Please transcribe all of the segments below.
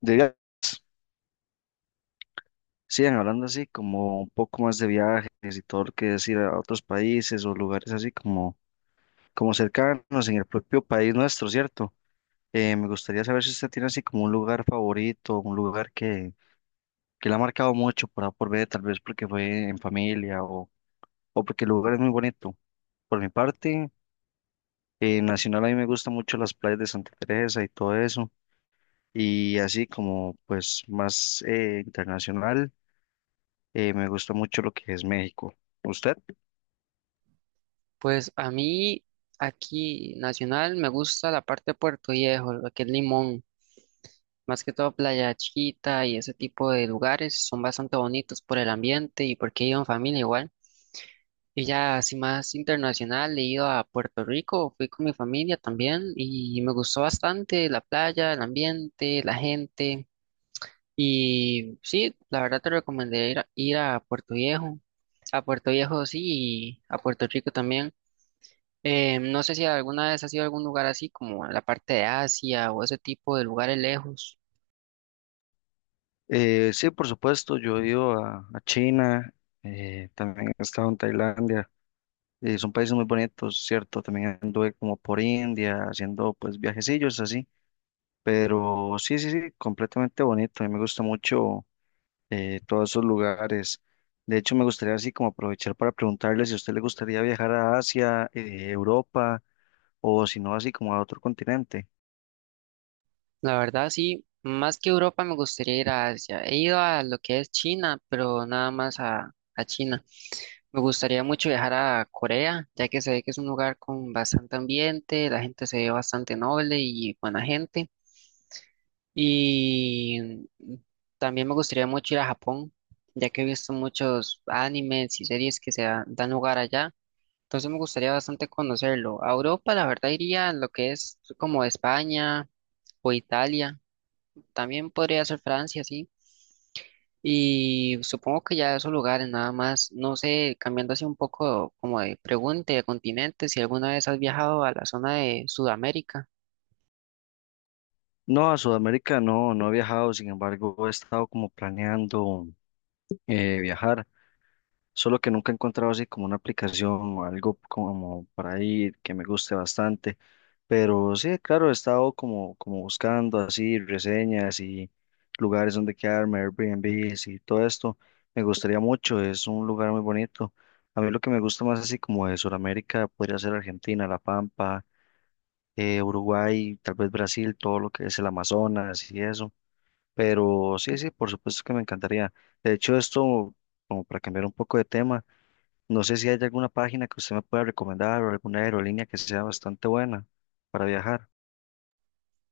De viajes. Sigan hablando así como un poco más de viajes y todo lo que es ir a otros países o lugares así como, como cercanos en el propio país nuestro, ¿cierto? Me gustaría saber si usted tiene así como un lugar favorito, un lugar que le ha marcado mucho por ver tal vez porque fue en familia o porque el lugar es muy bonito. Por mi parte, en Nacional a mí me gustan mucho las playas de Santa Teresa y todo eso. Y así como pues más internacional. Me gusta mucho lo que es México. ¿Usted? Pues a mí aquí nacional me gusta la parte de Puerto Viejo, lo que es Limón, más que todo Playa Chiquita y ese tipo de lugares son bastante bonitos por el ambiente y porque he ido en familia igual. Y ya así más internacional he ido a Puerto Rico, fui con mi familia también y me gustó bastante la playa, el ambiente, la gente y sí, la verdad te recomendaría ir a Puerto Viejo, a Puerto Viejo sí y a Puerto Rico también. No sé si alguna vez has ido a algún lugar así como a la parte de Asia o ese tipo de lugares lejos. Sí, por supuesto, yo he ido a China, también he estado en Tailandia. Son países muy bonitos, ¿cierto? También anduve como por India, haciendo pues viajecillos así. Pero sí, sí, sí, completamente bonito. A mí me gusta mucho todos esos lugares. De hecho, me gustaría así como aprovechar para preguntarle si a usted le gustaría viajar a Asia, Europa o si no, así como a otro continente. La verdad sí, más que Europa me gustaría ir a Asia. He ido a lo que es China, pero nada más a China. Me gustaría mucho viajar a Corea, ya que se ve que es un lugar con bastante ambiente, la gente se ve bastante noble y buena gente. Y mm, también me gustaría mucho ir a Japón, ya que he visto muchos animes y series que se dan lugar allá. Entonces me gustaría bastante conocerlo. A Europa, la verdad, iría lo que es como España o Italia. También podría ser Francia, sí. Y supongo que ya esos lugares nada más. No sé, cambiando así un poco como de pregunta y de continente, si alguna vez has viajado a la zona de Sudamérica. No, a Sudamérica no, no he viajado, sin embargo, he estado como planeando viajar, solo que nunca he encontrado así como una aplicación o algo como para ir que me guste bastante, pero sí, claro, he estado como, como buscando así reseñas y lugares donde quedarme, Airbnbs y todo esto, me gustaría mucho, es un lugar muy bonito. A mí lo que me gusta más así como de Sudamérica podría ser Argentina, La Pampa, Uruguay, tal vez Brasil, todo lo que es el Amazonas y eso. Pero sí, sí, por supuesto que me encantaría. De hecho, esto, como para cambiar un poco de tema, no sé si hay alguna página que usted me pueda recomendar o alguna aerolínea que sea bastante buena para viajar.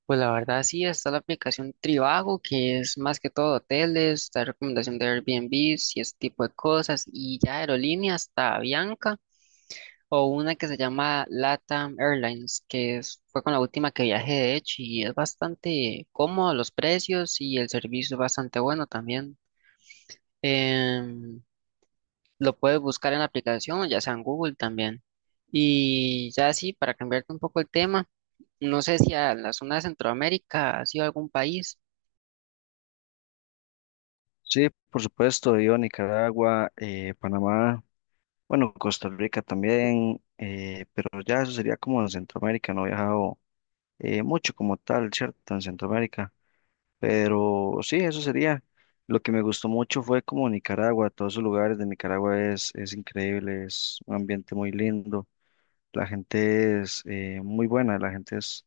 Pues la verdad sí, está la aplicación Trivago, que es más que todo hoteles, la recomendación de Airbnb y ese tipo de cosas, y ya aerolíneas, está Avianca. O una que se llama LATAM Airlines, fue con la última que viajé de hecho y es bastante cómodo los precios y el servicio es bastante bueno también. Em, lo puedes buscar en la aplicación, ya sea en Google también. Y ya sí, para cambiarte un poco el tema, no sé si a la zona de Centroamérica ha sido algún país. Sí, por supuesto, yo a Nicaragua, Panamá, bueno, Costa Rica también, pero ya eso sería como en Centroamérica, no he viajado mucho como tal, ¿cierto? En Centroamérica. Pero sí, eso sería. Lo que me gustó mucho fue como Nicaragua, todos esos lugares de Nicaragua es increíble, es un ambiente muy lindo, la gente es muy buena, la gente es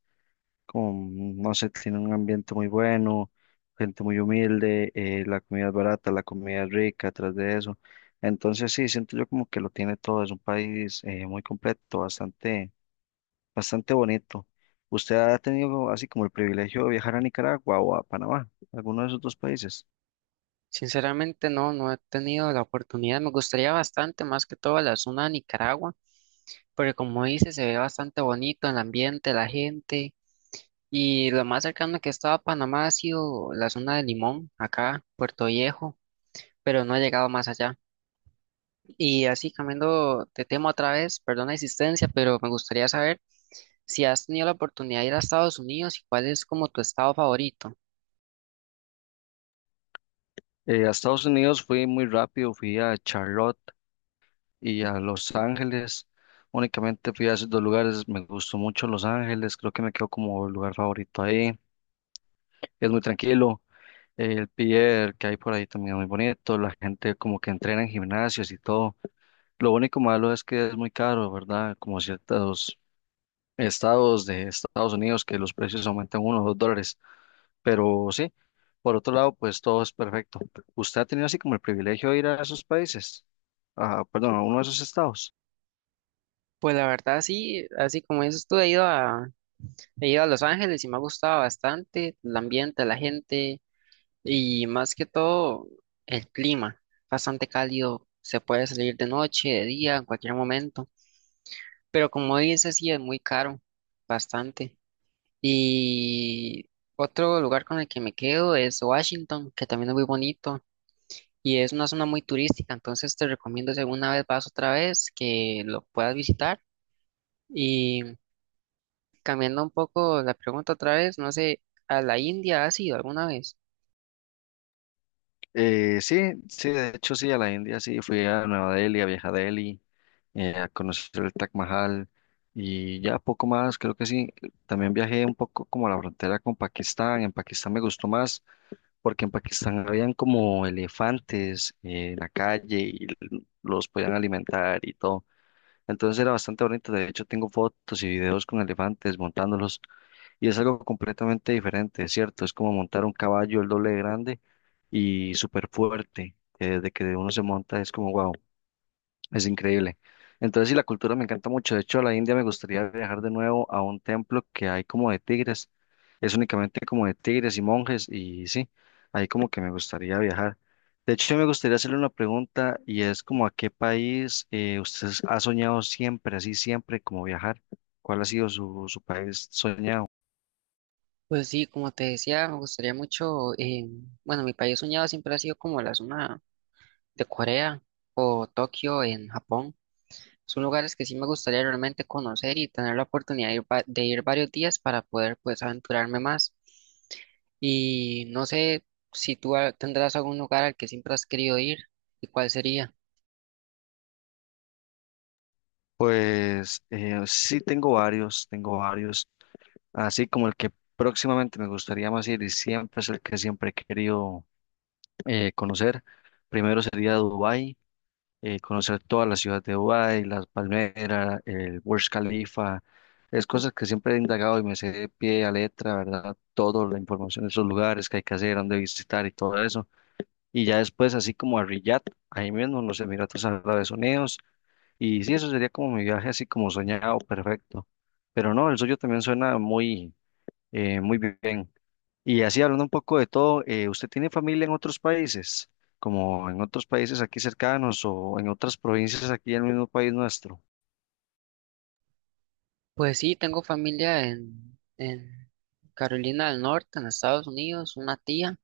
como, no sé, tiene un ambiente muy bueno, gente muy humilde, la comida es barata, la comida es rica, atrás de eso. Entonces sí, siento yo como que lo tiene todo, es un país muy completo, bastante bastante bonito. ¿Usted ha tenido así como el privilegio de viajar a Nicaragua o a Panamá, alguno de esos dos países? Sinceramente no, no he tenido la oportunidad. Me gustaría bastante, más que todo, la zona de Nicaragua, porque como dice, se ve bastante bonito el ambiente, la gente. Y lo más cercano que estaba a Panamá ha sido la zona de Limón, acá, Puerto Viejo, pero no he llegado más allá. Y así cambiando de tema otra vez, perdón la insistencia, pero me gustaría saber si has tenido la oportunidad de ir a Estados Unidos y cuál es como tu estado favorito. A Estados Unidos fui muy rápido, fui a Charlotte y a Los Ángeles. Únicamente fui a esos dos lugares, me gustó mucho Los Ángeles, creo que me quedó como el lugar favorito ahí. Es muy tranquilo, el pier que hay por ahí también es muy bonito, la gente como que entrena en gimnasios y todo. Lo único malo es que es muy caro, ¿verdad? Como ciertos estados de Estados Unidos que los precios aumentan uno o dos dólares. Pero sí, por otro lado, pues todo es perfecto. ¿Usted ha tenido así como el privilegio de ir a esos países? Ah, perdón, a uno de esos estados. Pues la verdad sí, así como dices tú, he ido a Los Ángeles y me ha gustado bastante el ambiente, la gente y más que todo el clima, bastante cálido, se puede salir de noche, de día, en cualquier momento. Pero como dices, sí es muy caro, bastante. Y otro lugar con el que me quedo es Washington, que también es muy bonito y es una zona muy turística, entonces te recomiendo si alguna vez vas otra vez que lo puedas visitar. Y cambiando un poco la pregunta otra vez, no sé, ¿a la India has ido alguna vez? Sí, sí, de hecho sí, a la India sí, fui a Nueva Delhi, a Vieja Delhi, a conocer el Taj Mahal y ya poco más, creo que sí. También viajé un poco como a la frontera con Pakistán, en Pakistán me gustó más porque en Pakistán habían como elefantes en la calle y los podían alimentar y todo. Entonces era bastante bonito, de hecho tengo fotos y videos con elefantes montándolos y es algo completamente diferente, ¿cierto? Es como montar un caballo el doble de grande y súper fuerte, que desde que uno se monta es como wow. Es increíble. Entonces, sí, la cultura me encanta mucho. De hecho, a la India me gustaría viajar de nuevo a un templo que hay como de tigres. Es únicamente como de tigres y monjes y sí, ahí como que me gustaría viajar. De hecho, me gustaría hacerle una pregunta y es como a qué país usted ha soñado siempre, así siempre, como viajar. ¿Cuál ha sido su, su país soñado? Pues sí, como te decía, me gustaría mucho, bueno, mi país soñado siempre ha sido como la zona de Corea o Tokio en Japón. Son lugares que sí me gustaría realmente conocer y tener la oportunidad de de ir varios días para poder pues aventurarme más. Y no sé si tú tendrás algún lugar al que siempre has querido ir y cuál sería. Pues sí, tengo varios, tengo varios. Así como el que próximamente me gustaría más ir y siempre es el que siempre he querido conocer. Primero sería Dubái, conocer toda la ciudad de Dubái, las palmeras, el Burj Khalifa, es cosas que siempre he indagado y me sé de pie a letra, ¿verdad? Toda la información de esos lugares que hay que hacer, dónde visitar y todo eso. Y ya después, así como a Riyadh, ahí mismo en los Emiratos Árabes Unidos. Y sí, eso sería como mi viaje así como soñado, perfecto. Pero no, el suyo también suena muy, muy bien. Y así hablando un poco de todo, ¿usted tiene familia en otros países, como en otros países aquí cercanos o en otras provincias aquí en el mismo país nuestro? Pues sí, tengo familia en Carolina del Norte, en Estados Unidos, una tía.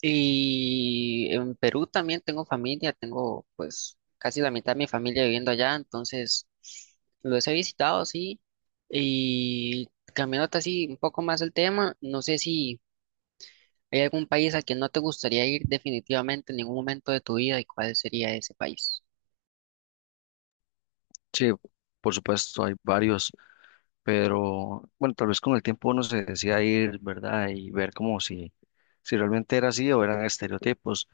Y en Perú también tengo familia, tengo pues casi la mitad de mi familia viviendo allá, entonces los he visitado, sí. Y cambiándote así un poco más el tema, no sé si hay algún país al que no te gustaría ir definitivamente en ningún momento de tu vida y cuál sería ese país. Sí, por supuesto, hay varios, pero bueno, tal vez con el tiempo uno se decía ir, ¿verdad? Y ver como si, si realmente era así o eran estereotipos.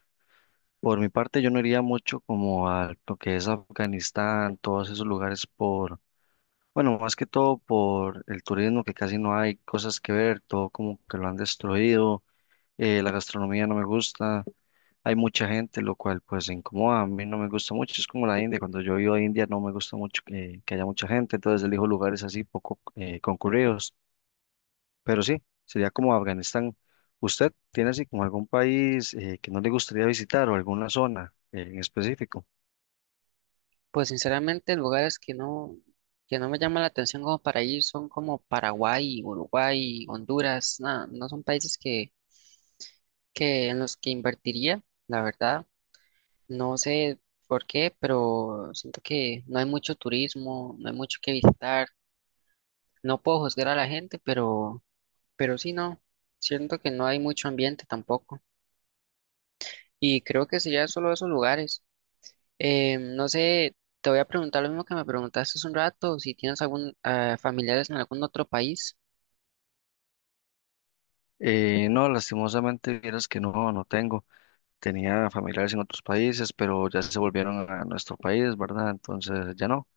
Por mi parte, yo no iría mucho como a lo que es Afganistán, todos esos lugares por, bueno, más que todo por el turismo, que casi no hay cosas que ver, todo como que lo han destruido la gastronomía no me gusta, hay mucha gente, lo cual pues incomoda, a mí no me gusta mucho, es como la India, cuando yo iba a India no me gusta mucho que haya mucha gente, entonces elijo lugares así poco concurridos, pero sí, sería como Afganistán. ¿Usted tiene así como algún país que no le gustaría visitar o alguna zona en específico? Pues sinceramente lugares que no me llaman la atención como para ir son como Paraguay, Uruguay, Honduras, nada, no son que en los que invertiría, la verdad. No sé por qué, pero siento que no hay mucho turismo, no hay mucho que visitar. No puedo juzgar a la gente, pero sí, no. Siento que no hay mucho ambiente tampoco. Y creo que sería solo esos lugares. No sé, te voy a preguntar lo mismo que me preguntaste hace un rato, si tienes algún familiares en algún otro país. No, lastimosamente, vieras que no, no tengo. Tenía familiares en otros países, pero ya se volvieron a nuestro país, ¿verdad? Entonces ya no.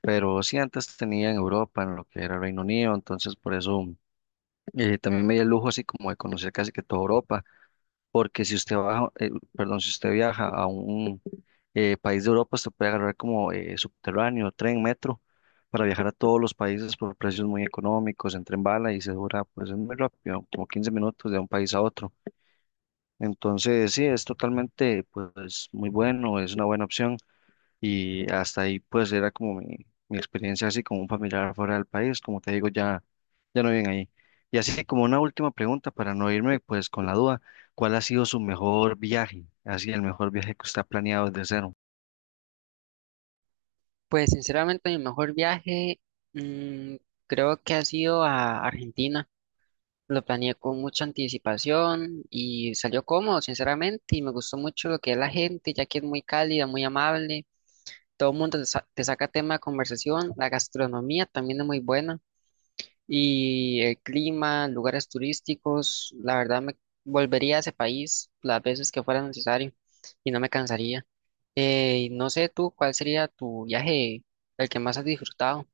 Pero sí antes tenía en Europa, en lo que era Reino Unido, entonces por eso también me di el lujo así como de conocer casi que toda Europa, porque si usted baja, perdón, si usted viaja a un país de Europa, usted puede agarrar como subterráneo, tren, metro, para viajar a todos los países por precios muy económicos, en tren bala y se dura, pues es muy rápido, como 15 minutos de un país a otro. Entonces, sí, es totalmente, pues, muy bueno, es una buena opción y hasta ahí pues era como mi experiencia así como un familiar fuera del país, como te digo, ya, ya no viven ahí. Y así como una última pregunta para no irme pues con la duda, ¿cuál ha sido su mejor viaje? Así el mejor viaje que usted ha planeado desde cero. Pues sinceramente mi mejor viaje mm, creo que ha sido a Argentina. Lo planeé con mucha anticipación y salió cómodo, sinceramente, y me gustó mucho lo que es la gente, ya que es muy cálida, muy amable, todo el mundo te saca tema de conversación, la gastronomía también es muy buena, y el clima, lugares turísticos, la verdad me volvería a ese país las veces que fuera necesario y no me cansaría. Y no sé tú, ¿cuál sería tu viaje, el que más has disfrutado?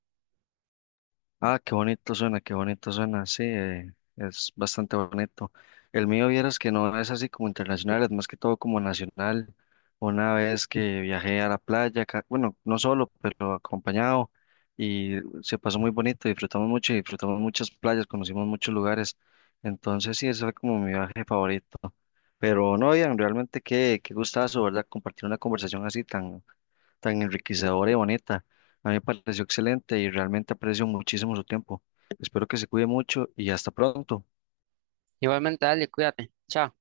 Ah, qué bonito suena, sí, es bastante bonito. El mío, vieras que no es así como internacional, es más que todo como nacional. Una vez que viajé a la playa, bueno, no solo, pero acompañado, y se pasó muy bonito, disfrutamos mucho y disfrutamos muchas playas, conocimos muchos lugares. Entonces, sí, ese fue como mi viaje favorito. Pero no, bien, realmente qué, qué gustazo, ¿verdad? Compartir una conversación así tan tan enriquecedora y bonita. A mí me pareció excelente y realmente aprecio muchísimo su tiempo. Espero que se cuide mucho y hasta pronto. Igualmente, dale, cuídate. Chao.